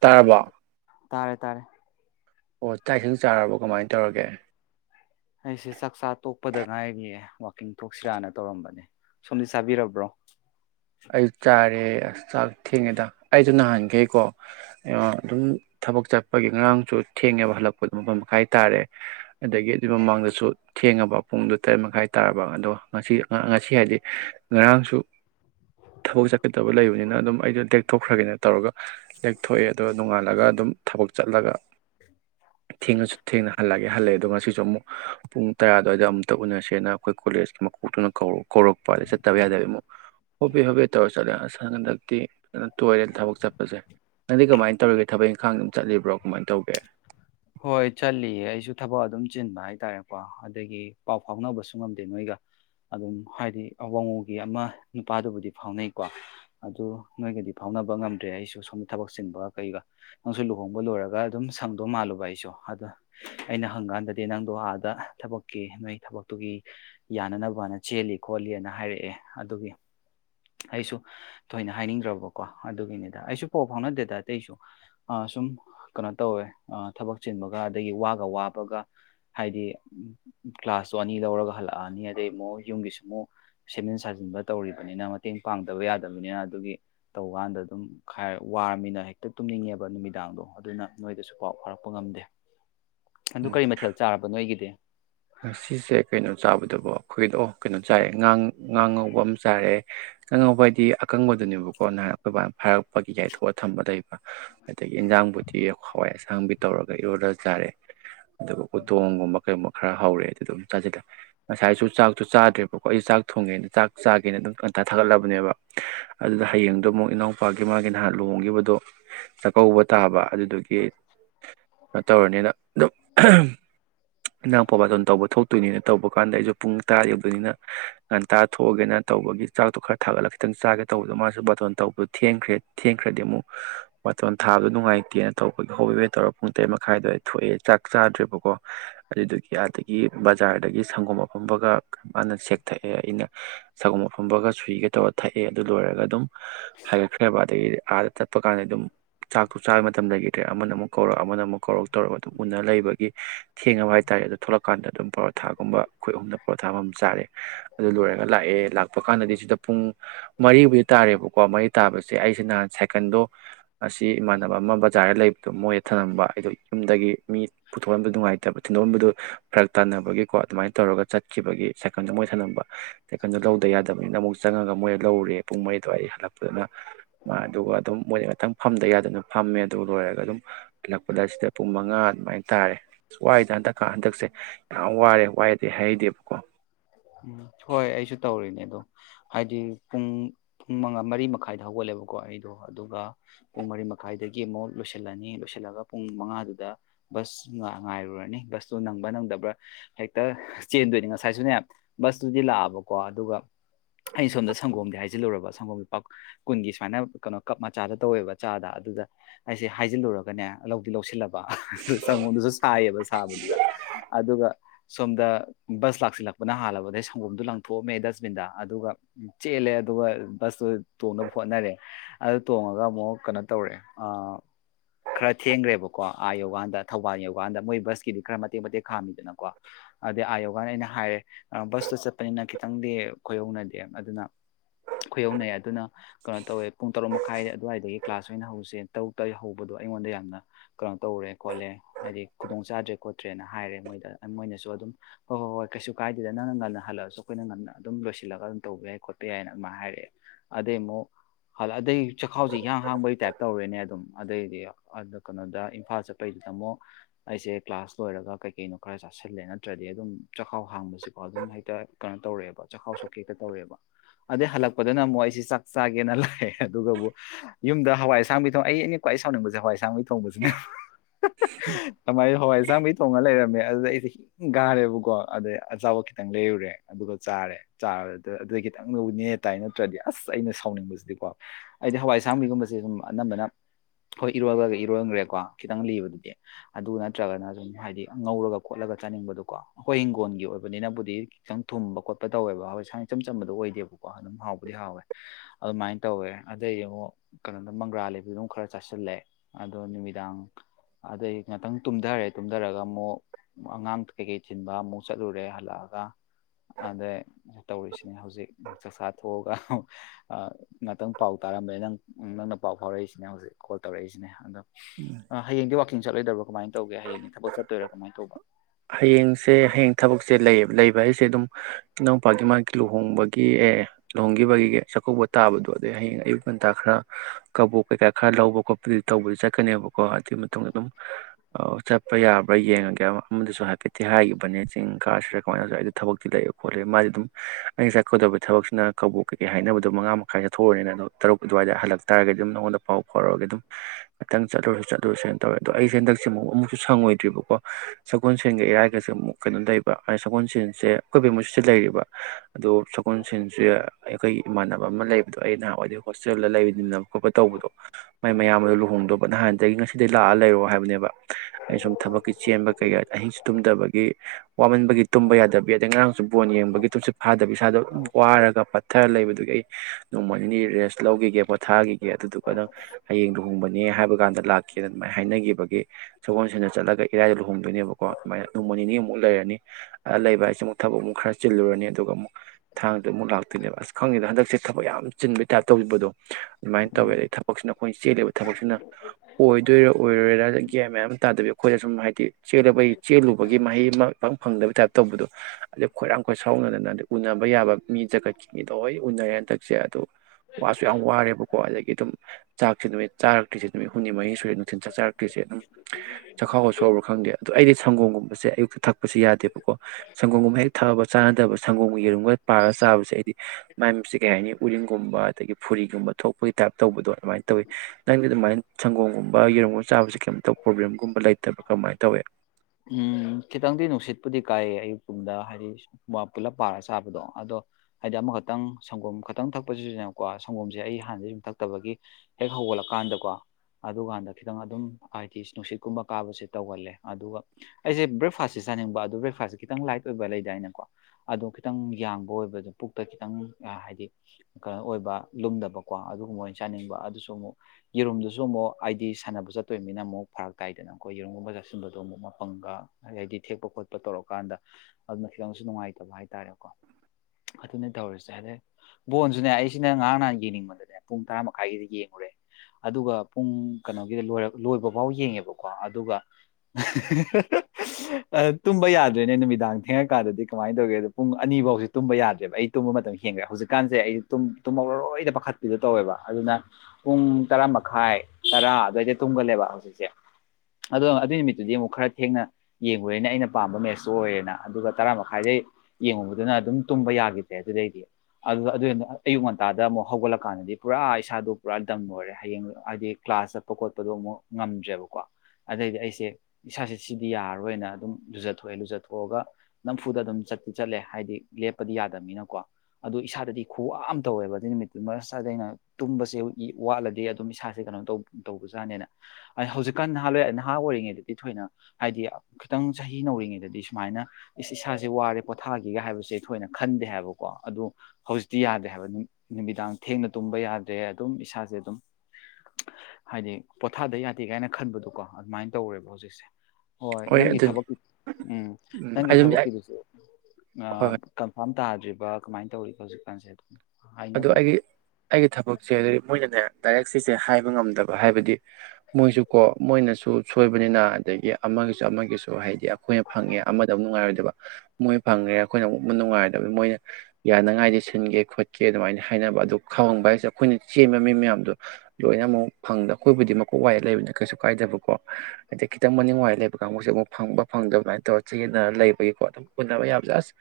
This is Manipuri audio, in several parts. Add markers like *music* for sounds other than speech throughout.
ꯇꯥꯔꯕ ꯇꯥꯔꯦ ꯇꯥꯔꯦ ꯑꯣ ꯇꯥꯏꯁꯤꯡ ꯆꯥꯔꯕꯣ ꯀꯃꯥꯏꯅ ꯇꯧꯔꯒꯦ ꯑꯩꯁꯦ ꯆꯥꯛꯆꯥ ꯇꯣꯛꯄꯗ ꯉꯥꯏꯔꯤꯌꯦ ꯋꯥꯋꯥꯛꯀꯤꯡ ꯊꯣꯛꯁꯤꯔꯥꯅ ꯇꯧꯔꯝꯕꯅꯦ ꯁꯣꯝꯗꯤ ꯆꯥꯕꯤꯔꯕ꯭ꯔꯣ ꯑꯩ ꯆꯥꯔꯦ ꯑꯁ ꯆ ꯊꯦꯡꯉꯦꯗ ꯑꯩꯁꯨ ꯅꯍꯥꯟꯒꯦ ꯀꯩꯀꯣ ꯑꯗꯨꯝ ꯊꯕꯛ ꯆꯠꯄꯒꯤ ꯉꯔꯥꯡꯁꯨ ꯊꯦꯡꯅꯕ ꯍꯜꯂꯛꯄꯗꯣ ꯃꯐꯝ ꯃꯈꯥꯏ ꯇꯥꯔꯦ ꯑꯗꯒꯤ ꯑꯗꯨꯒꯤ ꯃꯃꯥꯡꯗꯁꯨ ꯊꯦꯡꯉꯕ ꯄꯨꯡꯗꯨꯣ ꯇꯔꯦꯠ ꯃꯈꯥꯏ ꯇꯥꯔꯕ ꯑꯗꯣ ꯉꯁꯤ ꯉꯁꯤ ꯍꯥꯏꯗꯤ ꯉꯔꯥꯡꯁꯨ ꯊꯕꯛ ꯆꯠꯀꯗꯕ ꯂꯩꯕꯅꯤꯅ ꯑꯗꯨꯝ ꯑꯩꯗꯣ ꯂꯦꯛꯊꯣꯛꯈ꯭ꯔꯒꯦꯅ ꯇꯧꯔꯒ ꯂꯦꯛꯊꯣꯛꯑꯦ ꯑꯗꯣ ꯅꯣꯡꯉꯥꯜꯂꯒ ꯑꯗꯨꯝ ꯊꯕꯛ ꯆꯠꯂꯒ ꯊꯦꯡꯅꯁꯨ ꯊꯦꯡꯅ ꯍꯜꯂꯛꯑꯒꯦ ꯍꯜꯂꯛꯑꯦ ꯑꯗꯣ ꯉꯁꯤꯁꯨ ꯑꯃꯨꯛ ꯄꯨꯡ ꯇꯔꯥ ꯑꯗꯨꯋꯥꯏꯗ ꯑꯃꯨꯇ ꯎꯅꯁꯦꯅ ꯑꯩꯈꯣꯏ ꯀꯣꯂꯦꯖꯀꯤ ꯃꯀꯣꯛꯇꯨꯅ ꯀꯧꯔꯛꯄꯗꯩ ꯆꯠꯇꯕ ꯌꯥꯗꯕ ꯑꯃꯨꯛ ꯍꯣꯕꯤ ꯍꯣꯕꯤ ꯇꯧꯔ ꯆꯠꯂꯦ ꯑ ꯍꯟꯗꯛꯇꯤ ꯇꯣꯏꯔꯦꯠ ꯊꯕꯛ ꯆꯠꯄꯁꯦ ꯅꯪꯗꯤ ꯀꯃꯥꯏꯅ ꯇꯧꯔꯤꯒꯦ ꯊꯕꯛ ꯏꯪꯈꯥꯡ ꯑꯗꯨꯝ ꯆꯠꯂꯤꯕ꯭ꯔꯣ ꯀꯃꯥꯏꯅ ꯇꯧꯒꯦ ꯍꯣꯏ ꯆꯠꯂꯤꯌꯦ ꯑꯩꯁꯨ ꯊꯕꯛ ꯑꯗꯨꯝ ꯆꯤꯟꯕ ꯍꯥꯏꯇꯥꯔꯦꯀꯣ ꯑꯗꯒꯤ ꯄꯥꯎ ꯐꯥꯎꯅꯕꯁꯨ ꯉꯝꯗꯦ ꯅꯣꯏꯒ ꯑꯗꯨꯝ ꯍꯥꯏꯗꯤ ꯑꯕꯡꯉꯨꯒꯤ ꯑꯃ ꯅꯨꯄꯥꯗꯨꯕꯨꯗꯤ ꯐꯥꯎꯅꯩꯀꯣ ꯑꯗꯨ ꯅꯣꯏꯒꯗꯤ ꯐꯥꯎꯅꯕ ꯉꯝꯗ꯭ꯔꯦ ꯑꯩꯁꯨ ꯁꯣꯝꯗ ꯊꯕꯛ ꯆꯤꯟꯕ ꯀꯩꯒ ꯅꯪꯁꯨ ꯂꯨꯍꯣꯡꯕ ꯂꯣꯏꯔꯒ ꯑꯗꯨꯝ ꯁꯪꯗꯧ ꯃꯥꯜꯂꯨꯕ ꯑꯩꯁꯦ ꯑꯩ ꯑꯗ ꯑꯩꯅ ꯍꯪꯀꯥꯟꯗꯗꯤ ꯅꯪꯗꯣ ꯑꯥꯗ ꯊꯕꯛꯀꯤ ꯅꯣꯏ ꯊꯕꯛꯇꯨꯒꯤ ꯌꯥꯅꯅꯕꯅ ꯆꯦꯜꯂꯤ ꯈꯣꯠꯂꯤꯑꯅ ꯍꯥꯏꯔꯛꯑꯦ ꯑꯗꯨꯒꯤ ꯑꯩꯁꯨ ꯊꯣꯏꯅ ꯍꯥꯏꯅꯤꯡꯗ꯭ꯔꯕꯀꯣ ꯑꯗꯨꯒꯤꯅꯤꯗ ꯑꯩꯁꯨ ꯄꯥꯎ ꯐꯥꯎꯅꯗꯦꯗ ꯑꯇꯩꯁꯨ ꯁꯨꯝ ꯀꯩꯅꯣ ꯇꯧꯋꯦ ꯊꯕꯛ ꯆꯤꯟꯕꯒ ꯑꯗꯒꯤ ꯋꯥꯒ ꯋꯥꯕꯒ ꯍꯥꯏꯗꯤ ꯀ꯭ꯂꯥꯁꯇꯣ ꯑꯅꯤ ꯂꯧꯔꯒ ꯍꯜꯂꯛꯑꯅꯤ ꯑꯗꯩ ꯑꯃꯨꯛ ꯌꯨꯝꯒꯤꯁꯨ ꯑꯃꯨꯛ ꯁꯦꯝꯖꯤꯟ ꯁꯥꯖꯤꯟꯕ ꯇꯧꯔꯤꯕꯅꯤꯅ ꯃꯇꯦꯡ ꯄꯥꯡꯗꯕ ꯌꯥꯗꯕꯅꯤꯅ ꯑꯗꯨꯒꯤ ꯇꯧꯀꯥꯟꯗ ꯑꯗꯨꯝ ꯈ ꯋꯥꯔꯃꯤꯅ ꯍꯦꯛꯇ ꯇꯨꯝꯅꯤꯡꯉꯦꯕ ꯅꯨꯃꯤꯗꯥꯡꯗꯣ ꯑꯗꯨꯅ ꯅꯣꯏꯗꯁꯨ ꯄꯥꯎ ꯐꯔ ꯊꯣꯛꯄ ꯉꯝꯗꯦ ꯑꯗꯨ ꯀꯔꯤ ꯃꯊꯦꯜ ꯆꯥꯔꯕ ꯅꯣꯏꯒꯤꯗꯤ ꯉꯁꯤꯁꯦ ꯀꯩꯅꯣ ꯆꯥꯕꯗꯨꯕꯨ ꯑꯩꯈꯣꯏꯗꯣ ꯀꯩꯅꯣ ꯆꯥꯏꯔꯦ ꯉꯥꯡ ꯉꯧꯕ ꯑꯃ ꯆꯥꯔꯦ ꯉꯥ ꯉꯧꯕ ꯍꯥꯏꯗꯤ ꯑꯀꯪꯕꯗꯨꯅꯦꯕꯀꯣ ꯅꯍꯥꯟꯅ ꯑꯩꯈꯣꯏꯕꯥꯅ ꯐꯥꯔꯛꯄꯒꯤ ꯌꯥꯏꯊꯣꯛꯑ ꯊꯝꯕ ꯂꯩꯕ ꯑꯗꯒꯤ ꯏꯟꯖꯥꯡꯕꯨꯗꯤ ꯍꯋꯥꯏ ꯑꯁꯥꯡꯕꯤ ꯇꯧꯔꯒ ꯏꯔꯣꯜꯂ ꯆꯥꯔꯦ ꯑꯗꯨꯒ ꯎꯇꯣꯡꯒꯨꯝꯕ ꯀꯃꯣ ꯈꯔ ꯍꯧꯔꯦ ꯑꯗꯨ ꯑꯗꯨꯝ ꯆꯥꯁꯤꯜꯂ ꯉꯁꯥꯏꯁꯨ ꯆꯥꯛꯇꯣ ꯆꯥꯗ꯭ꯔꯦꯕꯀꯣ ꯑꯩ ꯆꯥꯛ ꯊꯣꯡꯒꯦꯅ ꯆꯥꯛ ꯆꯥꯒꯦꯅ ꯑꯗꯨꯝ ꯑꯟꯇ ꯊꯥꯒꯠꯂꯕꯅꯦꯕ ꯑꯗꯨꯗ ꯍꯌꯦꯡꯗꯣ ꯑꯃꯨꯛ ꯏꯅꯥꯎꯄꯥꯀꯤ ꯃꯥꯒꯤ ꯅꯍꯥꯟ ꯂꯨꯍꯣꯡꯈꯤꯕꯗꯣ ꯆꯥꯛꯀꯧꯕ ꯇꯥꯕ ꯑꯗꯨꯗꯨꯗꯒꯤ ꯀꯩꯅꯣ ꯇꯧꯔꯅꯤꯅ ꯑꯗꯨꯝ ꯏꯅꯥꯛꯄ ꯕꯥꯇꯣꯟ ꯇꯧꯕ ꯊꯣꯛꯇꯣꯏꯅꯤꯅ ꯇꯧꯕ ꯀꯥꯟꯗ ꯑꯩꯁꯨ ꯄꯨꯡ ꯇꯔꯥ ꯌꯧꯗꯣꯏꯅꯤꯅ ꯅꯥꯟ ꯇꯔꯥ ꯊꯣꯛꯑꯒꯦꯅ ꯇꯧꯕꯒꯤ ꯆꯥꯛꯇꯣ ꯈꯔ ꯊꯥꯒꯠꯂꯒ ꯈꯤꯇꯪ ꯆꯥꯒꯦ ꯇꯧꯕꯗꯣ ꯃꯥꯁꯨ ꯕꯥꯇꯣꯟ ꯇꯧꯕꯗꯣ ꯊꯦꯡꯈ꯭ꯔꯦ ꯊꯦꯡꯈ꯭ꯔꯗꯤ ꯑꯃꯨꯛ ꯕꯥꯇꯣꯟ ꯊꯥꯕꯗꯣ ꯅꯨꯡꯉꯥꯏꯇꯦꯅ ꯇꯧꯕꯒꯤ ꯍꯣꯤ ꯋꯦꯠ ꯇꯧꯔꯒ ꯄꯨꯡ ꯇꯔꯦꯠ ꯃꯈꯥꯏꯗꯣ ꯑꯩ ꯊꯣꯛꯑꯦ ꯆꯥꯛ ꯆꯥꯗ꯭ꯔꯦꯕꯀꯣ ꯑꯗꯨꯗꯨꯒꯤ ꯑꯥꯗꯒꯤ ꯕꯖꯥꯔꯗꯒꯤ ꯁꯪꯒꯣꯝ ꯑꯐꯝꯕꯒ ꯀ ꯃꯥꯅ ꯆꯦꯛ ꯊꯛꯑꯦ ꯑꯩꯅ ꯁꯪꯒꯣꯝ ꯑꯐꯝꯕꯒ ꯁꯨꯏꯒ ꯇꯧꯔ ꯊꯛꯑꯦ ꯑꯗꯨ ꯂꯣꯏꯔꯒ ꯑꯗꯨꯝ ꯍꯥꯏꯒꯠꯈ꯭ꯔꯦꯕ ꯑꯗꯒꯤꯗꯤ ꯑꯥꯗ ꯇꯠꯄ ꯀꯥꯟꯗ ꯑꯗꯨꯝ ꯆꯥꯛꯇꯣ ꯆꯥꯕ ꯃꯇꯝ ꯂꯩꯈꯤꯗ꯭ꯔꯦ ꯑꯃꯅ ꯑꯃꯨꯛ ꯀꯧꯔꯛ ꯑꯃꯅ ꯑꯃꯨꯛ ꯀꯧꯔꯛ ꯇꯧꯔꯒ ꯑꯗꯨꯝ ꯎꯟꯅ ꯂꯩꯕꯒꯤ ꯊꯦꯡꯉꯕ ꯍꯥꯏ ꯍꯥꯏꯇꯥꯔꯦ ꯑꯗꯣ ꯊꯣꯛꯂꯛꯀꯥꯟꯗ ꯑꯗꯨꯝ ꯄꯣꯔꯣꯊꯥꯒꯨꯝ ꯑꯩꯈꯣꯏ ꯑꯍꯨꯝ ꯄꯣꯔꯣꯊꯥ ꯑꯃꯝ ꯆꯥꯔꯦ ꯑꯗꯨ ꯂꯣꯏꯔꯒ ꯂꯥꯛꯑꯦ ꯂꯥꯛꯄ ꯀꯥꯟꯗꯗꯤ ꯁꯤꯗ ꯄꯨꯡ ꯃꯔꯤꯕꯨꯗꯤ ꯇꯥꯔꯦꯕꯀꯣ ꯃꯔꯤ ꯇꯥꯕꯁꯦ ꯑꯩꯁꯤꯅ ꯁꯥꯏꯀꯜꯗꯣ ꯑꯁꯤ ꯏꯃꯥꯟꯅꯕ ꯑꯃ ꯕꯖꯥꯔꯗ ꯂꯩꯕ ꯑꯣ ꯃꯣꯏꯗ ꯊꯝꯂꯝꯝꯕ ꯍꯥꯏꯗꯣ ꯌꯨꯝꯗꯒꯤ ꯃꯤ ꯄꯨꯊꯣꯛꯂꯝꯟꯕ ꯅꯨꯡꯉꯥꯏꯇꯕꯗꯣ ꯊꯤꯟꯗꯣꯟꯕꯗꯨ ꯐꯔꯛ ꯇꯥꯟꯅꯕꯒꯤꯀꯣ ꯑꯗꯨꯃꯥꯏꯅ ꯇꯧꯔꯒ ꯆꯠꯈꯤꯕꯒꯤ ꯁꯥꯏꯀꯜꯁ ꯃꯣꯏ ꯊꯅꯕ ꯀꯟꯗꯣ ꯂꯧꯗ ꯌꯥꯗꯕꯅꯤꯅ ꯑꯃꯨꯛ ꯆꯪꯉꯒ ꯃꯣꯏꯗ ꯂꯧꯔꯦ ꯄꯨꯡ ꯃꯔꯤ ꯑꯗꯨꯋꯥꯏꯗ ꯍꯜꯂꯛꯄꯗꯨꯅ ꯃꯥ ꯑꯗꯨꯒ ꯑꯗꯨꯝ ꯃꯣꯏꯗ ꯉꯇꯪ ꯐꯝꯗ ꯌꯥꯗꯅ ꯐꯝꯃꯦ ꯑꯗꯨ ꯂꯣꯏꯔꯒ ꯑꯗꯨꯝ ꯍꯜꯂꯛꯄꯗ ꯁꯤꯗ ꯄꯨꯡ ꯃꯉꯥ ꯑꯗꯨꯃꯥꯏꯅ ꯇꯥꯔꯦ ꯋꯥꯏꯗ ꯍꯟꯗꯛꯀ ꯍꯟꯗꯛꯁꯦ ꯌꯥꯝ ꯋꯥꯔꯦ ꯋꯥꯏꯗꯤ ꯍꯩꯗꯦꯕꯀꯣ ꯎꯝ ꯍꯣꯏ ꯑꯩꯁꯨ ꯇꯧꯔꯤꯅꯦ ꯑꯗꯣ ꯍꯥꯏꯗꯤ ꯄꯨꯡ ꯄꯨꯡ ꯃꯉꯥ ꯃꯔꯤ ꯃꯈꯥꯏꯗ ꯍꯧꯒꯠꯂꯦꯕꯀꯣ ꯑꯩꯗꯣ ꯑꯗꯨꯒ ꯄꯨꯡ ꯃꯔꯤ ꯃꯈꯥꯏꯗꯒꯤ ꯑꯃꯨꯛ ꯂꯣꯏꯁꯤꯜꯂꯅꯤ ꯂꯣꯏꯁꯤꯜꯂꯒ ꯄꯨꯡ ꯃꯉꯥꯗꯨꯗ ꯕꯁ ꯉꯥꯏꯔꯨꯔꯅꯤ ꯕꯁꯇꯨ ꯅꯪꯕ ꯅꯪꯗꯕ꯭ꯔꯥ ꯍꯦꯛꯇ ꯆꯦꯟꯗꯣꯏꯅꯤ ꯉꯁꯥꯏꯁꯨꯅꯦ ꯕꯁꯇꯨꯗꯤ ꯂꯥꯛꯑꯕꯀꯣ ꯑꯗꯨꯒ ꯑꯩ ꯁꯣꯝꯗ ꯁꯪꯒꯣꯝꯗꯤ ꯍꯥꯏꯖꯤꯜꯂꯨꯔꯕ ꯁꯪꯒꯣꯝ ꯂꯨꯄꯥ ꯀꯨꯟꯒꯤ ꯁꯨꯃꯥꯏꯅ ꯀꯩꯅꯣ ꯀꯞ ꯃꯆꯥꯗ ꯇꯧꯋꯦꯕ ꯆꯥꯗ ꯑꯗꯨꯗ ꯑꯩꯁꯦ ꯍꯥꯏꯖꯤꯜꯂꯨꯔꯒꯅꯦ ꯂꯧꯗꯤ ꯂꯧꯁꯤꯜꯂꯕ ꯄ ꯆꯪꯒꯣꯝꯗꯨꯁꯨ ꯁꯥꯏꯌꯦꯕ ꯁꯥꯕꯗꯨꯗ ꯑꯗꯨꯒ ꯁꯣꯝꯗ ꯕꯁ ꯂꯥꯛꯁꯤꯂꯛ ꯅ ꯍꯥꯜꯂꯕ ꯑꯗꯩ ꯁꯪꯒꯣꯝꯗꯣ ꯂꯪꯊꯣꯛꯑꯝꯃꯦ ꯗꯁꯕꯤꯟꯗ ꯑꯗꯨꯒ ꯆꯦꯜꯂꯦ ꯑꯗꯨꯒ ꯕꯁꯇꯨ ꯇꯣꯡꯅꯕ ꯍꯣꯠꯅꯔꯦ ꯑꯗꯨ ꯇꯣꯡꯉꯒ ꯑꯃꯨꯛ ꯀꯩꯅꯣ ꯇꯧꯔꯦ ꯈꯔ ꯊꯦꯡꯈ꯭ꯔꯦꯕꯀꯣ ꯑꯥ ꯌꯧꯀꯥꯟꯗ ꯊꯧꯕꯥꯜ ꯌꯧꯀꯥꯟꯗ ꯃꯣꯏ ꯕꯁꯀꯤꯗꯤ ꯈꯔ ꯃꯇꯦꯛ ꯃꯇꯦꯛ ꯈꯥꯝꯃꯤꯗꯅꯀꯣ ꯑꯗꯩ ꯑꯥ ꯌꯧꯒꯥꯟꯗ ꯑꯩꯅ ꯍꯥꯏꯔꯦ ꯕꯁꯇꯣ ꯆꯠꯄꯅꯤꯅ ꯈꯤꯇꯪꯗꯤ ꯈꯣꯌꯧꯅꯗꯦ ꯑꯗꯨꯅ ꯈꯣꯌꯧꯅꯩ ꯑꯗꯨꯅ ꯀꯩꯅꯣ ꯇꯧꯋꯦ ꯄꯨꯡ ꯇꯔꯨꯛ ꯃꯈꯥꯏꯗ ꯑꯗꯨꯋꯥꯏꯗꯒꯤ ꯀ꯭ꯂꯥꯁ ꯑꯣꯏꯅ ꯍꯧꯁꯦ ꯇꯔꯨꯛ ꯇꯩ ꯍꯧꯕꯗꯣ ꯑꯩꯉꯣꯟꯗ ꯌꯥꯝꯅ ꯀꯩꯅꯣ ꯇꯧꯔꯦ ꯈꯣꯠꯂꯦ ꯍꯥꯏꯗꯤ ꯈꯨꯗꯣꯡ ꯆꯥꯗ꯭ꯔꯦ ꯈꯣꯠꯇ꯭ꯔꯦꯅ ꯍꯥꯏꯔꯦ ꯃꯣꯏꯗ ꯃꯣꯏꯅꯁꯨ ꯑꯗꯨꯝ ꯍꯣꯏ ꯍꯣꯏ ꯍꯣꯏ ꯀꯩ ꯀꯥꯏꯗꯦꯗ ꯅꯪꯅ ꯉꯟꯅ ꯍꯜꯂꯛꯑꯁꯨ ꯑꯩꯈꯣꯏꯅ ꯉꯟꯅ ꯑꯗꯨꯝ ꯂꯣꯏꯁꯤꯜꯂꯒ ꯑꯗꯨꯝ ꯇꯧꯕ ꯌꯥꯏ ꯈꯣꯠꯄ ꯌꯥꯏꯅ ꯑꯗꯨꯃꯥꯏꯅ ꯍꯥꯏꯔꯛꯑꯦ ꯑꯗꯩ ꯑꯃꯨꯛ ꯍꯂ ꯑꯗꯩ ꯆꯈꯥꯎꯁꯦ ꯍꯤꯌꯥꯡ ꯍꯥꯡꯕꯒꯤ ꯇꯥꯏꯞ ꯇꯧꯔꯦꯅꯦ ꯑꯗꯨꯝ ꯑꯗꯩꯗꯤ ꯑꯗ ꯀꯩꯅꯣꯗ ꯏꯝꯐꯥꯜ ꯆꯠꯄꯩꯗꯨꯗ ꯑꯃꯨꯛ ꯑꯩꯁꯦ ꯀ꯭ꯂꯥꯁ ꯂꯣꯏꯔꯒ ꯀꯩꯀꯩꯅꯣ ꯈꯔ ꯆꯥꯁꯤꯜꯂꯦ ꯅꯠꯇ꯭ꯔꯗꯤ ꯑꯗꯨꯝ ꯆꯥꯛꯈꯥꯎ ꯍꯥꯡꯕꯁꯤꯀꯣ ꯑꯗꯨꯝ ꯍꯦꯛꯇ ꯀꯩꯅꯣ ꯇꯧꯔꯛꯌꯦꯕ ꯆꯥꯛꯈꯥꯎ ꯁꯣꯛꯀꯦ ꯍꯦꯛꯇ ꯇꯧꯔꯦ ꯑꯗꯩ ꯍꯂꯛꯄꯗꯅ ꯑꯃꯨꯛ ꯑꯩꯁꯦ ꯆꯥꯛ ꯆꯥꯒꯦꯅ ꯂꯥꯛꯑꯦ ꯑꯗꯨꯒꯕꯨ ꯌꯨꯝꯗ ꯍꯋꯥꯏ ꯑꯁꯥꯡꯕꯤ ꯊꯣꯡ ꯑꯩ ꯑꯩꯅ ꯈ꯭ꯋꯥꯏ ꯁꯥꯎꯅꯤꯡꯕꯁꯦ ꯍꯋꯥꯏ ꯑꯁꯥꯡꯕꯤ ꯊꯣꯡꯕꯁꯤꯅꯦ ꯀꯃꯥꯏ ꯍꯋꯥꯏ ꯑꯁꯥꯡꯕꯤ ꯊꯣꯡꯉ ꯂꯩꯔꯝꯃꯦ ꯑꯗꯨꯗ ꯑꯩꯗꯤ ꯍꯤꯡ ꯀꯥꯔꯦꯕꯀꯣ ꯑꯗꯩ ꯑꯆꯥꯄꯣꯠ ꯈꯤꯇꯪ ꯂꯩꯔꯨꯔꯦ ꯑꯗꯨꯒ ꯆꯥꯔꯦ ꯆꯥꯗ ꯑꯗꯨꯗꯩꯩ ꯈꯤꯇꯪ ꯅꯦ ꯇꯥꯏ ꯅꯠꯇ꯭ꯔꯗꯤ ꯑꯁ ꯑꯩꯅ ꯁꯥꯎꯅꯤꯡꯕꯁꯤꯗꯤꯀꯣ ꯍꯥꯏꯗꯤ ꯍꯋꯥꯏ ꯑꯁꯥꯡꯕꯤꯒꯨꯝꯕꯁꯦ ꯁꯨꯝ ꯑꯅꯝꯕꯅ ꯍꯣꯏ ꯏꯔꯣꯜꯂꯒ ꯏꯔꯣꯟꯈ꯭ꯔꯦꯀꯣ ꯈꯤꯇꯪ ꯂꯤꯕꯗꯨꯗꯤ ꯑꯗꯨ ꯅꯠꯇ꯭ꯔꯒꯅ ꯁꯨꯝ ꯍꯥꯏꯗꯤ ꯉꯧꯔꯒ ꯈꯣꯠꯂꯒ ꯆꯥꯅꯤꯡꯕꯗꯨꯀꯣ ꯍꯣꯏ ꯍꯤꯡꯒꯣꯜꯒꯤ ꯑꯣꯏꯕꯅꯤꯅꯕꯨꯗꯤ ꯈꯤꯇꯪ ꯊꯨꯝꯕ ꯈꯣꯠꯄ ꯇꯧꯋꯦꯕ ꯍꯧꯑꯋꯤꯁꯥꯡ ꯏꯆꯝ ꯆꯝꯕꯗꯣ ꯑꯣꯏꯗꯦꯕꯀꯣ ꯑꯗꯨꯝ ꯍꯥꯎꯕꯨꯗꯤ ꯍꯥꯎꯋꯦ ꯑꯗꯨꯃꯥꯏꯅ ꯇꯧꯋꯦ ꯑꯗꯩꯗꯤ ꯑꯃꯨꯛ ꯀꯩꯅꯣꯗ ꯃꯪꯒ꯭ꯔꯥ ꯂꯩꯕꯗꯨ ꯑꯃꯣꯛ ꯈꯔ ꯆꯥꯁꯤꯜꯂꯑꯦ ꯑꯗꯣ ꯅꯨꯃꯤꯗꯥꯡ ꯑꯗꯩ ꯉꯥꯛꯇꯪ ꯇꯨꯝꯗꯔꯦ ꯇꯨꯝꯗꯔꯒ ꯑꯃꯨꯛ ꯑꯉꯥꯡ ꯀꯩꯀꯩ ꯊꯤꯟꯕ ꯑꯃꯨꯛ ꯆꯠꯂꯨꯔꯦ ꯍꯜꯂꯛꯑꯒ ꯑꯗꯩ ꯇꯧꯔꯤꯁꯤꯅꯦ ꯍꯧꯖꯤꯛ ꯆꯥꯛꯆꯥꯥ ꯊꯣꯛꯑꯒ ꯉꯥꯛꯇꯪ ꯄꯥꯎ ꯇꯥꯔꯝꯃꯦ ꯅꯪ ꯅꯪꯅ ꯄꯥꯎ ꯐꯥꯎꯔꯛꯏꯁꯤꯅꯦ ꯍꯧꯖꯤꯛ ꯀꯣꯜ ꯇꯧꯔꯛꯏꯁꯤꯅꯦ ꯑꯗꯣ ꯑ ꯍꯌꯦꯡꯗꯤ ꯋꯥꯛ ꯆꯠꯂꯣꯏꯗꯕꯣ ꯀꯃꯥꯏꯅ ꯇꯧꯒꯦ ꯍꯌꯦꯡ ꯊꯥꯕꯛ ꯆꯠꯇꯣꯏꯔꯥ ꯀꯃꯥꯏ ꯇꯧꯕ ꯍꯌꯦꯡꯁꯦ ꯍꯌꯦꯡ ꯊꯕꯛꯁꯦ ꯂꯩꯌꯦꯕ ꯂꯩꯕ ꯍꯥꯏꯁꯦ ꯑꯗꯨꯝ ꯏꯅꯥꯎꯄꯥꯒꯤ ꯃꯥꯒꯤ ꯂꯨꯍꯣꯡꯕꯒꯤ ꯑꯦ ꯑꯦ ꯂꯣꯍꯣꯡꯒꯤꯕꯒꯤ ꯆꯥꯛꯀꯧꯕ ꯇꯥꯕꯗꯣ ꯑꯗꯨꯏ ꯍꯌꯦꯡ ꯑꯌꯨꯛ ꯉꯟꯇꯥ ꯈꯔ ꯀꯕꯣꯛ ꯀꯩꯀꯥ ꯈꯔ ꯂꯧꯕ ꯈꯣꯠꯄꯗꯨ ꯇꯧꯕꯗꯤ ꯆꯠꯀꯅꯦꯕꯀꯣ ꯑꯗꯨꯒꯤ ꯃꯇꯨꯡꯗ ꯑꯗꯨꯝ ꯆꯠꯄ ꯌꯥꯕ꯭ꯔꯥ ꯌꯦꯡꯉꯒꯦ ꯑꯃ ꯑꯃꯗꯁꯨ ꯍꯥꯏꯐꯦꯠꯇꯤ ꯍꯥꯏꯈꯤꯕꯅꯦ ꯆꯤꯡ ꯀꯥꯁꯤꯔꯥ ꯀꯃꯥꯏꯅꯁꯨ ꯑꯩꯗꯣ ꯊꯕꯛꯇꯤ ꯂꯩ ꯈꯣꯠꯂꯦ ꯃꯥꯗꯤ ꯑꯗꯨꯝ ꯑꯩꯅ ꯉꯥꯁꯥꯏ ꯀꯣꯗꯕꯩ ꯊꯕꯛꯁꯤꯅ ꯀꯕꯣꯛ ꯀꯩꯀꯩ ꯍꯥꯏꯅꯕꯗꯣ ꯃꯉꯥ ꯃꯈꯥꯏꯗ ꯊꯣꯛꯎꯔꯅꯤꯅ ꯑꯗꯣ ꯇꯔꯨꯛ ꯑꯗꯨꯋꯥꯏꯗ ꯍꯜꯂꯛ ꯇꯥꯔꯗꯤ ꯑꯗꯨꯝ ꯅꯉꯣꯟꯗ ꯄꯥꯎ ꯐꯥꯎꯔꯛꯑꯒ ꯑꯗꯨꯝ ꯈꯤꯇꯪ ꯆꯠꯂꯨꯔꯁꯨ ꯆꯠꯂꯨꯔꯁꯨꯦꯅ ꯇꯧꯋꯦ ꯑꯗꯣ ꯑꯩꯁꯦ ꯍꯟꯗꯛꯁꯦꯨꯛ ꯑꯃꯨꯛꯁꯨ ꯁꯪꯉꯣꯏꯗ꯭ꯔꯤꯕꯀꯣ ꯁꯒꯣꯜꯁꯦꯟꯒ ꯏꯔꯥꯏꯒꯁꯦ ꯑꯃꯨꯛ ꯀꯩꯅꯣ ꯂꯩꯕ ꯑ ꯁꯒꯣꯜꯁꯦꯟꯁꯦ ꯑꯩꯈꯣꯏꯕ ꯕꯦꯝꯃꯁꯤꯁꯨ ꯂꯩꯔꯤꯕ ꯑꯗꯣ ꯁꯒꯣꯜꯁꯦꯟꯁꯦ ꯑꯩꯈꯣꯏꯒꯤ ꯏꯃꯥꯟꯅꯕ ꯑꯃ ꯂꯩꯕꯗꯣ ꯑꯩ ꯅꯍꯥꯟꯋꯥꯗꯤ ꯍꯣꯁꯇꯦꯜꯗ ꯂꯩꯕꯅꯤꯟꯅꯕ ꯈꯣꯠꯄ ꯇꯧꯕꯗꯣ ꯃꯥꯏ ꯃꯌꯥꯝꯗꯤ ꯂꯨꯍꯣꯡꯗꯕ ꯅꯍꯥꯟꯗꯒꯤ ꯉꯁꯤꯗꯩꯩ ꯂꯥꯛꯑ ꯂꯩꯔꯣ ꯍꯥꯏꯕꯅꯦꯕ ꯑꯩꯅ ꯁꯨꯝ ꯊꯕꯛꯀꯤ ꯆꯦꯟꯕ ꯀꯩꯒꯤꯍꯥꯏꯗꯤ ꯑꯍꯤꯡꯁꯨ ꯇꯨꯝꯗꯕꯒꯤ ꯋꯥꯃꯟꯕꯒꯤ ꯇꯨꯝꯕ ꯌꯥꯗꯕꯤ ꯑꯗꯩ ꯉꯔꯥꯡꯁꯨ ꯕꯣꯟ ꯌꯦꯡꯕꯒꯤ ꯇꯨꯝꯁꯤꯠ ꯐꯥꯗꯕꯤ ꯏꯁꯥꯗꯣ ꯋꯥꯔꯒ ꯄꯠꯊꯔ ꯂꯩꯕꯗꯨꯒꯤ ꯑꯩ ꯅꯣꯡꯃ ꯅꯤꯅꯤ ꯔꯦꯁ ꯂꯧꯈꯤꯒꯦ ꯄꯣꯊꯥꯈꯤꯒꯦ ꯑꯗꯨꯗꯨꯒ ꯅꯪ ꯍꯌꯦꯡ ꯂꯨꯍꯣꯡꯕꯅꯦ ꯍꯥꯏꯕ ꯀꯥꯟꯗ ꯂꯥꯛꯀꯦꯅ ꯑꯗꯨꯃꯥꯏꯅ ꯍꯥꯏꯅꯒꯤꯈꯤꯕꯒꯤ ꯁꯒꯣꯜꯁꯦꯟꯗ ꯆꯠꯂꯒ ꯏꯔꯥꯏꯗ ꯂꯨ ꯍꯣꯡꯗꯣꯏꯅꯦꯕꯀꯣ ꯑꯗꯨꯃꯥꯏꯅ ꯅꯣꯡꯃ ꯅꯤꯅꯤ ꯑꯃꯨꯛ ꯂꯩꯔꯅꯤ ꯑꯗ ꯂꯩꯕ ꯍꯥꯏꯁꯦ ꯑꯃꯨꯛ ꯊꯕꯛ ꯈꯔ ꯑꯃꯨꯛ ꯆꯤꯜꯂꯨꯔꯅꯤ ꯑꯗꯨꯒ ꯑꯃꯨꯛ ꯊꯥꯡꯗ ꯑꯃꯨꯛ ꯂꯥꯛꯇꯣꯏꯅꯦꯕ ꯑꯁ ꯈꯪꯗꯦꯗꯥ ꯍꯟꯗꯛꯁꯤ ꯊꯕꯛ ꯌꯥꯝ ꯆꯤꯟꯕꯩ ꯇꯥꯏꯞ ꯇꯧꯒꯤꯕꯗꯣ ꯑꯗꯨꯃꯥꯏꯟ ꯎꯝ ꯇꯧꯋꯦ ꯑꯗꯩ ꯊꯕꯛꯁꯤꯅ ꯑꯩꯈꯣꯏꯅ ꯆꯦꯜꯂꯤꯕ ꯊꯕꯛꯁꯤꯅ ꯑꯣꯏꯗꯣꯏꯔꯥ ꯑꯣꯏꯔꯣꯏꯔꯥ ꯒ꯭ꯌꯥꯟ ꯃ꯭ꯌꯥꯟ ꯑꯝ ꯇꯥꯗꯕꯤ ꯑꯩꯈꯣꯏꯗ ꯁꯨꯝ ꯍꯥꯏ *inaudible* ꯆꯦꯜꯂꯕꯩ ꯆꯦꯜꯂꯨꯕꯒꯤ ꯃꯍꯩꯪ ꯑꯃ ꯏꯐꯪꯐꯪꯗꯕꯩ ꯇꯥꯏꯞ ꯇꯧꯕꯗꯣ ꯑꯗꯩ ꯈꯣꯏꯔꯥꯡ ꯈꯣꯏꯁꯥꯎꯅꯗꯅ ꯑꯗ ꯎꯅꯕ ꯌꯥꯕ ꯃꯤ ꯖꯒꯠꯀꯤ ꯃꯤ ꯂꯣꯏ ꯎꯅꯔꯦ ꯍꯟꯗꯛꯁꯦ ꯑꯗꯣ ꯋꯥꯁꯨ ꯌꯥꯝ ꯋꯥꯔꯦꯕꯀꯣ ꯑꯗꯒꯤ ꯑꯗꯨꯝ ꯆꯥꯛꯁꯦ ꯅꯨꯃꯤꯠ ꯆꯥꯔꯛꯇ꯭ꯔꯤꯁꯦ ꯅꯨꯃꯤꯠ ꯍꯨꯝꯅꯤ ꯃꯔꯤꯅꯤ ꯁꯨꯔꯦ ꯅꯨꯡꯊꯤꯜ ꯆꯥꯛ ꯆꯥꯔꯛꯇ꯭ꯔꯤꯁꯦ ꯑꯗꯨꯝ ꯆꯥꯛꯈꯥꯎꯒ ꯁꯣꯛꯑꯕ꯭ꯔꯥ ꯈꯪꯗꯦ ꯑꯗꯣ ꯑꯩꯗꯤ ꯁꯪꯒꯣꯝꯒꯨꯝꯕꯁꯦ ꯑꯌꯨꯛꯇ ꯊꯛꯄꯁꯤ ꯌꯥꯗꯦꯕꯀꯣ ꯁꯪꯒꯣꯝꯒꯨꯝꯕ ꯍꯦꯛ ꯊꯛꯑꯕ ꯆꯥꯅꯗꯕ ꯁꯪꯒꯣꯝꯒ ꯌꯦꯔꯨꯝꯒ ꯄꯥꯔꯒ ꯆꯥꯕꯁꯦ ꯑꯩꯗꯤ ꯃꯥꯏꯁꯦ ꯀꯩ ꯍꯥꯏꯅꯤ ꯎꯔꯤꯡꯒꯨꯝꯕ ꯑꯗꯒꯤ ꯐꯨꯔꯤꯒꯨꯝꯕ ꯊꯣꯛꯄꯒꯤ ꯇꯥꯏꯞ ꯇꯧꯕꯗꯣ ꯑꯗꯨꯃꯥꯏꯅ ꯇꯧꯋꯤ ꯅꯪꯗꯤ ꯑꯗꯨꯃꯥꯏꯅ ꯁꯪꯒꯣꯝꯒꯨꯝꯕ ꯌꯦꯔꯨꯝꯒꯨꯝꯕ ꯆꯥꯕꯁꯤ ꯀꯝ ꯇꯧ ꯄ꯭ꯔꯣꯕ꯭ꯂꯦꯝꯒꯨꯝꯕ ꯂꯩꯇꯕ ꯀꯔꯃꯥꯏꯅ ꯇꯧꯋꯦ ꯎꯝ ꯈꯤꯇꯪꯗꯤ ꯅꯨꯡꯁꯤꯠꯄꯨꯗꯤ ꯀꯥꯏꯌꯦ ꯑꯌꯨꯛ ꯄꯨꯝꯕꯗ ꯍꯥꯏꯗꯤ ꯄꯨꯂꯞ ꯄꯥꯔꯒ ꯆꯥꯕꯗꯣ ꯑꯗꯣ ꯍꯥꯏꯗꯤ ꯑꯃꯈꯛꯇꯪ ꯁꯪꯒꯣꯝ ꯈꯛꯇꯪ ꯊꯛꯄꯁꯤꯁꯨꯅꯦꯀꯣ ꯁꯪꯒꯣꯝꯁꯦ ꯑꯩ ꯍꯥꯟꯅꯩ ꯁꯨꯝ ꯊꯛꯇꯕꯒꯤ ꯍꯦꯛ ꯍꯧꯒꯠꯂꯀꯥꯟꯗꯀꯣ ꯑꯗꯨꯀꯥꯟꯗ ꯈꯤꯇꯪ ꯑꯗꯨꯝ ꯍꯥꯏꯗꯤ ꯅꯨꯡꯁꯤꯠꯀꯨꯝꯕ ꯀꯥꯕꯁꯦ ꯇꯧꯒꯜꯂꯦ ꯑꯗꯨꯒ ꯑꯩꯁꯦ ꯕ꯭ꯔꯦꯛꯐꯥꯁꯁꯦ ꯆꯥꯅꯤꯡꯕ ꯑꯗꯨꯗꯣ ꯕ꯭ꯔꯦꯛꯐꯥꯁꯁꯦ ꯈꯤꯇꯪ ꯂꯥꯏꯠ ꯑꯣꯏꯕ ꯂꯩꯗꯥꯏꯅꯀꯣ ꯑꯗꯣ ꯈꯤꯇꯪ ꯌꯥꯡꯕ ꯑꯣꯏꯕꯗꯣ ꯄꯨꯛꯇ ꯈꯤꯇꯪ ꯍꯥꯏꯗꯤ ꯀꯩꯅꯣ ꯑꯣꯏꯕ ꯂꯨꯝꯗꯕꯀꯣ ꯑꯗꯨꯒꯨꯝꯕ ꯑꯣꯏꯅ ꯆꯥꯅꯤꯡꯕ ꯑꯗꯨꯁꯨ ꯑꯃꯨꯛ ꯌꯦꯔꯨꯝꯗꯨꯁꯨ ꯑꯃꯨꯛ ꯑꯥꯏꯗꯤ ꯁꯥꯟꯅꯕ ꯆꯠꯇꯣꯏꯅꯤꯅ ꯑꯃꯨꯛ ꯐꯔꯛ ꯇꯥꯏꯗꯅꯀꯣ ꯌꯦꯔꯨꯝꯒꯨꯝꯕ ꯆꯥꯁꯤꯟꯕꯗꯣ ꯑꯃꯨꯛ ꯐꯪꯒ ꯑꯗꯩꯩꯗꯤ ꯊꯦꯛꯄ ꯈꯣꯠꯄ ꯇꯧꯔꯀꯥꯟꯗ ꯑꯗꯨꯅ ꯈꯤꯇꯪꯁꯨ ꯅꯨꯡꯉꯥꯏꯇꯕ ꯍꯥꯏꯇꯥꯔꯦꯀꯣ ꯑꯗꯨꯅ ꯇꯧꯔꯤꯁꯦ ꯑꯗꯩ ꯕꯣꯟꯁꯨꯅꯦ ꯑꯩꯁꯤꯅ ꯉꯔꯥꯡ ꯅꯍꯥꯟ ꯌꯦꯡꯅꯤꯡꯕꯗꯅꯦ ꯄꯨꯡ ꯇꯔꯥ ꯃꯈꯥꯏꯒꯤꯗ ꯌꯦꯡꯉꯨꯔꯦ ꯑꯗꯨꯒ ꯄꯨꯡ ꯀꯩꯅꯣꯒꯤꯗ ꯂꯣꯏꯕꯐꯥꯎ ꯌꯦꯡꯉꯦꯕꯀꯣ ꯑꯗꯨꯒ ꯇꯨꯝꯕ ꯌꯥꯗ꯭ꯔꯦꯅꯦ ꯅꯨꯃꯤꯗꯥꯡ ꯊꯦꯡꯉꯛꯀꯥꯟꯗꯗꯤ ꯀꯃꯥꯏꯟ ꯇꯧꯒꯦ ꯑꯗꯣ ꯄꯨꯡ ꯑꯅꯤꯐꯥꯎꯁꯦ ꯇꯨꯝꯕ ꯌꯥꯗ꯭ꯔꯦꯕ ꯑꯩ ꯇꯨꯝꯕ ꯃꯇꯝ ꯍꯦꯡꯈ꯭ꯔꯦ ꯍꯧꯖꯤꯛꯀꯥꯟꯁꯦ ꯑꯩꯗꯤ ꯇꯨꯝꯃꯧꯔꯔꯣꯏꯗ ꯄꯥꯈꯠꯄꯤꯗꯣ ꯇꯧꯋꯦꯕ ꯑꯗꯨꯅ ꯄꯨꯡ ꯇꯔꯥ ꯃꯈꯥꯏ ꯇꯔꯥ ꯑꯗꯨꯋꯥꯏꯗꯦ ꯇꯨꯝꯒꯜꯂꯦꯕ ꯍꯧꯖꯤꯛꯁꯦ ꯑꯗꯣ ꯑꯗꯨꯏ ꯅꯨꯃꯤꯠꯇꯨꯗꯤ ꯑꯃꯨꯛ ꯈꯔ ꯊꯦꯡꯅ ꯌꯦꯡꯉꯨꯔꯦꯅꯦ ꯑꯩꯅ ꯄꯥꯝꯕ ꯃꯦꯠꯁꯇꯨ ꯑꯣꯏꯔꯦꯅ ꯑꯗꯨꯒ ꯇꯔꯥ ꯃꯈꯥꯏꯗꯩ ꯌꯦꯡꯉꯨꯕꯗꯨꯅ ꯑꯗꯨꯝ ꯇꯨꯝꯕ ꯌꯥꯈꯤꯗ꯭ꯔꯦ ꯑꯗꯨꯗꯩꯗꯤ ꯑꯗꯨ ꯑꯗꯨ ꯑꯌꯨꯛ ꯉꯟꯇꯥꯗ ꯑꯃꯨꯛ ꯍꯧꯒꯠꯂꯀꯥꯟꯗꯗꯤ ꯄꯨꯔꯥ ꯏꯁꯥꯗꯣ ꯄꯨꯔꯥ ꯗꯝ ꯂꯣꯏꯔꯦ ꯍꯌꯦꯡ ꯍꯥꯏꯗꯤ ꯀ꯭ꯂꯥꯁ ꯆꯠꯄ ꯈꯣꯠꯄꯗꯣ ꯑꯃꯨꯛ ꯉꯝꯗ꯭ꯔꯦꯕꯀꯣ ꯑꯗꯩꯗꯤ ꯑꯩꯁꯦ ꯏꯁꯥꯁꯦ ꯁꯤꯗꯤ ꯌꯥꯔꯔꯣꯏꯅ ꯑꯗꯨꯝ ꯂꯨꯖꯊꯣꯛꯑꯦ ꯂꯨꯖꯠꯊꯣꯛꯑꯒ ꯅꯝꯐꯨꯗ ꯑꯗꯨꯝ ꯆꯠꯇꯤ ꯆꯠꯂꯦ ꯍꯥꯏꯗꯤ ꯂꯦꯞꯄꯗꯤ ꯌꯥꯗꯝꯃꯤꯅꯀꯣ ꯑꯗꯣ ꯏꯁꯥꯗꯗꯤ ꯈꯨꯋꯥ ꯑꯝ ꯇꯧꯋꯦꯕ ꯑꯗꯨꯏ ꯅꯨꯃꯤꯠꯇꯨ ꯃꯔ ꯆ꯭ꯋꯥꯏꯗꯩꯅ ꯇꯨꯝꯕꯁꯦ ꯋꯥꯠꯂꯗꯤ ꯑꯗꯨꯝ ꯏꯁꯥꯁꯦ ꯀꯩꯅꯣ ꯇꯧ ꯇꯧꯕꯖꯥꯠꯅꯦꯅ ꯍꯧꯖꯤꯛꯀꯥꯟ ꯅꯍꯥꯟꯋꯥ ꯅꯍꯥ ꯑꯣꯏꯔꯤꯉꯩꯗꯗꯤ ꯊꯣꯏꯅ ꯍꯥꯏꯗꯤ ꯈꯤꯇꯪ ꯆꯍꯤ ꯅꯧꯔꯤꯉꯩꯗꯗꯤ ꯁꯨꯃꯥꯏꯅ ꯏꯁꯥꯁꯦ ꯋꯥꯔꯦ ꯄꯣꯊꯥꯒꯦꯒ ꯍꯥꯏꯕꯁꯦ ꯊꯣꯏꯅ ꯈꯟꯗꯦ ꯍꯥꯏꯕꯀꯣ ꯑꯗꯨꯗ ꯍꯧꯖꯤꯛꯇꯤ ꯌꯥꯗ꯭ꯔꯦ ꯍꯥꯏꯕ ꯅꯨꯃꯤꯗꯥꯡ ꯊꯦꯡꯅ ꯇꯨꯝꯕ ꯌꯥꯗ꯭ꯔꯦ ꯑꯗꯨꯝ ꯏꯁꯥꯁꯦ ꯑꯗꯨꯝ ꯍꯥꯏꯗꯤ ꯄꯣꯊꯥꯗ ꯌꯥꯗꯦ ꯀꯥꯏꯅ ꯈꯟꯕꯗꯣꯀꯣ ꯑꯗꯨꯃꯥꯏꯅ ꯇꯧꯔꯦꯕ ꯍꯧꯖꯤꯛꯁꯦ ꯍꯣꯏ ꯅꯪꯒꯤ ꯊꯕꯛ ꯎꯝ ꯅꯪꯒꯤ ꯊꯕꯛꯀꯤꯗꯨꯁꯨ ꯍꯣꯏ ꯑꯥ ꯍꯣꯏ ꯀꯟꯐꯥꯔꯝ ꯇꯥꯗ꯭ꯔꯤ ꯀꯃꯥꯏ ꯇꯧꯔꯤ ꯍꯧꯖꯤꯛꯀꯥꯟꯁꯦ ꯑꯗꯨꯝ ꯑꯗꯨ ꯍꯥꯏꯅꯕꯗꯤ ꯑꯩꯒꯤ ꯑꯩꯒꯤ ꯊꯕꯛꯁꯦ ꯑꯗꯒꯤ ꯃꯣꯏꯅꯅꯦ ꯗꯥꯏꯔꯦꯛ ꯁꯤꯁꯦ ꯍꯥꯏꯕ ꯉꯝꯗꯕ ꯍꯥꯏꯕꯗꯤ ꯃꯣꯏꯁꯨ ꯀꯣ ꯃꯣꯏꯅꯁꯨ ꯁꯣꯏꯕꯅꯤꯅ ꯑꯗꯒꯤ ꯑꯃꯒꯤꯁꯨ ꯑꯃꯒꯤꯁꯨ ꯍꯥꯏꯗꯤ ꯑꯩꯈꯣꯏꯅ ꯐꯪꯉꯦ ꯑꯃꯗ ꯑꯃꯨꯛ ꯅꯨꯡꯉꯥꯏꯔꯣꯏꯗꯕ ꯃꯣꯏ ꯐꯪꯉꯦ ꯑꯩꯈꯣꯏꯅ ꯑꯃꯨꯛꯅ ꯅꯨꯡꯉꯥꯏꯗꯕ ꯃꯣꯏꯅ ꯌꯥꯅꯉꯥꯏꯗꯤ ꯁꯤꯟꯒꯦ ꯈ ꯀꯦ ꯑꯗꯨꯃꯥꯏꯅ ꯍꯥꯏꯅꯕ ꯑꯗꯨ ꯈꯪꯍꯪꯕ ꯍꯥꯏꯁꯦ ꯑꯩꯈꯣꯏꯅ ꯆꯦꯟꯕ ꯃꯤ ꯃꯌꯥꯝꯗꯣ ꯂꯣꯏꯅ ꯑꯃꯨꯛ ꯐꯪꯗ ꯑꯩꯈꯣꯏꯕꯨꯗꯤ ꯃꯀꯣꯛ ꯋꯥꯏꯗ ꯂꯩꯕꯅꯤ ꯀꯩꯁꯨ ꯀꯥꯏꯗꯕꯀꯣ ꯍꯥꯏꯗꯤ ꯈꯤꯇꯪ ꯃꯅꯤꯡ ꯋꯥꯉꯥꯏ ꯂꯩꯕ ꯀꯥꯡꯕꯨꯁꯦ ꯑꯃꯨꯛ ꯐꯪꯕ ꯐꯪꯗꯕ ꯑꯗꯨꯃꯥꯏꯅ ꯇꯧꯔꯒ ꯆꯌꯦꯗꯅ ꯂꯩꯕꯒꯤꯀꯣ ꯑꯗꯨꯝ ꯎꯅꯕ ꯌꯥꯝ ꯖꯁ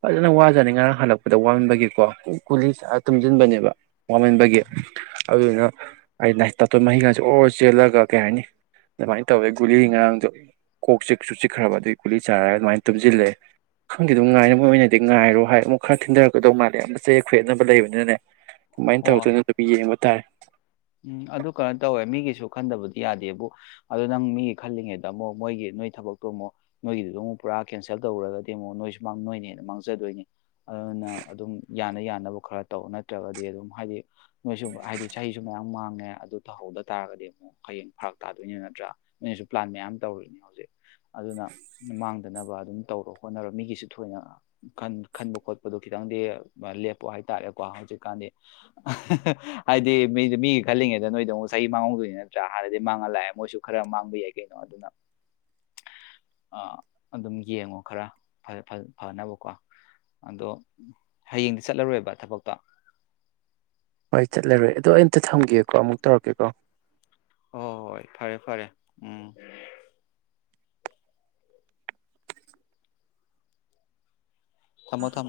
ꯐꯖꯅ ꯋꯥꯖꯅꯤ ꯉꯔꯥꯡ ꯍꯜꯂꯛꯄꯗ ꯋꯥꯟꯕꯒꯤꯀꯣ ꯀꯨꯂꯤ ꯇꯨꯝꯁꯤꯟꯕꯅꯦꯕ ꯋꯥꯃꯟꯕꯒꯤ ꯑꯗꯨꯅ ꯑꯩ ꯇꯥꯇꯣꯟ ꯃꯍꯤꯒꯥꯁꯦ ꯑꯣꯔ ꯆꯦꯜꯂꯒ ꯀꯩ ꯍꯥꯏꯔꯅꯤ ꯑꯗꯨꯃꯥꯏꯅ ꯇꯧꯋꯦ ꯒꯨꯂꯤ ꯉꯥꯡꯗꯣ ꯀꯣꯛ ꯆꯤꯛꯁꯨ ꯆꯤꯛꯈ꯭ꯔꯕ ꯑꯗꯨꯒꯤ ꯒꯨꯂꯤ ꯆꯥꯔꯒ ꯑꯗꯨꯃꯥꯏꯅ ꯇꯨꯝꯁꯤꯜꯂꯛꯑꯦ ꯈꯪꯗꯦ ꯑꯗꯨꯝ ꯎꯝ ꯉꯥꯏꯅꯕ ꯃ ꯑꯣꯏꯅꯗꯤ ꯉꯥꯏꯔꯣ ꯍꯥꯏ ꯑꯃꯨꯛ ꯈꯔ ꯊꯤꯟꯊꯔꯛꯀꯗꯧ ꯃꯥꯜꯂꯦ ꯑ ꯆꯦ ꯈꯣꯏꯦꯠꯅꯕ ꯂꯩꯕꯅꯤꯅꯅꯦ ꯀꯃꯥꯏꯅ ꯍꯣꯏ ꯇꯧꯗꯣꯏꯅꯣ ꯑꯗꯨꯕꯨ ꯌꯦꯡꯕ ꯇꯥꯔꯦ ꯎꯝ ꯑꯗꯨ ꯀꯩꯅꯣ ꯇꯧꯋꯦ ꯃꯤꯒꯤꯁꯨ ꯈꯟꯗꯕꯗꯤ ꯌꯥꯗꯦꯕꯨ ꯑꯗꯨ ꯅꯪ ꯃꯤꯒꯤ ꯈꯜꯂꯤꯉꯩꯗ ꯑꯃꯨꯛ ꯃꯣꯏꯒꯤ ꯅꯣꯏ ꯊꯕꯛꯇꯨ ꯑꯃꯨꯛ ꯅꯣꯏꯒꯤꯗꯨꯗ ꯑꯃꯨꯛ ꯄꯨꯔꯥ ꯀꯦꯟꯁꯦꯜ ꯇꯧꯔꯒꯗꯤ ꯑꯃꯨꯛ ꯅꯣꯏꯁꯨ ꯃꯥꯡꯗꯣꯏꯅꯦꯅ ꯃꯥꯡꯖꯗꯣꯏꯅꯤ ꯑꯗꯨꯅꯪ ꯑꯗꯨꯝ ꯌꯥꯅ ꯌꯥꯅꯕ ꯈꯔ ꯇꯧ ꯅꯠꯇ꯭ꯔꯒꯗꯤ ꯑꯗꯨꯝ ꯍꯥꯏꯗꯤ ꯅꯣꯏꯁꯨ ꯍꯥꯏꯗꯤ ꯆꯍꯤ ꯁꯨ ꯃꯌꯥꯝ ꯃꯥꯡꯉꯦ ꯑꯗꯨ ꯇꯧꯍꯧꯗ ꯇꯥꯔꯒꯗꯤ ꯑꯃꯨꯛ ꯍꯌꯦꯡ ꯐꯔꯛ ꯇꯥꯗꯣꯏꯅꯤ ꯅꯠꯇ꯭ꯔꯥ ꯅꯣꯏꯁꯨ ꯄ꯭ꯂꯥꯟ ꯃꯌꯥꯝ ꯇꯧꯔꯤꯅꯦ ꯍꯧꯖꯤꯛ ꯑꯗꯨꯅ ꯃꯥꯡꯗꯅꯕ ꯑꯗꯨꯝ ꯇꯧꯔꯣ ꯍꯣꯠꯅꯔ ꯃꯤꯒꯤꯁꯨ ꯊꯣꯏꯅ ꯈꯟꯕ ꯈꯣꯠꯄꯗꯣ ꯈꯤꯇꯪꯗꯤ ꯂꯦꯞꯄꯣ ꯍꯥꯏꯇꯥꯔꯦꯀꯣ ꯍꯧꯖꯤꯛꯀꯥꯟꯗꯤ ꯍꯥꯏꯗꯤ ꯃꯤꯗꯨ ꯃꯤꯒꯤ ꯈꯜꯂꯤꯉꯦꯗ ꯅꯣꯏꯗꯣ ꯑꯃꯨꯛ ꯆꯍꯤ ꯃꯥꯡꯍꯧꯗꯣꯏꯅꯤ ꯅꯠꯇ꯭ꯔꯥ ꯍꯥꯟꯅꯗꯤ ꯃꯥꯡꯍꯜ ꯂꯥꯛꯑꯦ ꯃꯣꯏꯁꯨ ꯈꯔ ꯃꯥꯡꯕ ꯌꯥꯏ ꯀꯩꯅꯣ ꯑꯗꯨꯅ ꯑꯗꯨꯝ ꯌꯦꯡꯉꯣ ꯈꯔ ꯐꯅꯕꯀꯣ ꯑꯗꯣ ꯍꯌꯦꯡꯗꯤ ꯆꯠꯂꯔꯣꯏꯕ ꯊꯕꯛꯇꯣ ꯍꯣꯏ ꯆꯠꯂꯔꯣꯏ ꯑꯗꯣ ꯑꯩꯝꯇ ꯊꯝꯒꯦꯀꯣ ꯑꯃꯨꯛ ꯇꯧꯔꯛꯀꯦꯀꯣ ꯍꯣꯏ ꯍꯣꯏ ꯐꯔꯦ ꯐꯔꯦ ꯎꯝ ꯊꯃꯣ ꯊꯝ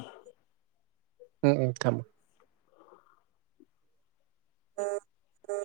ꯎꯝ ꯎꯝ ꯊꯝꯃꯣ ꯎꯝ ꯎꯝ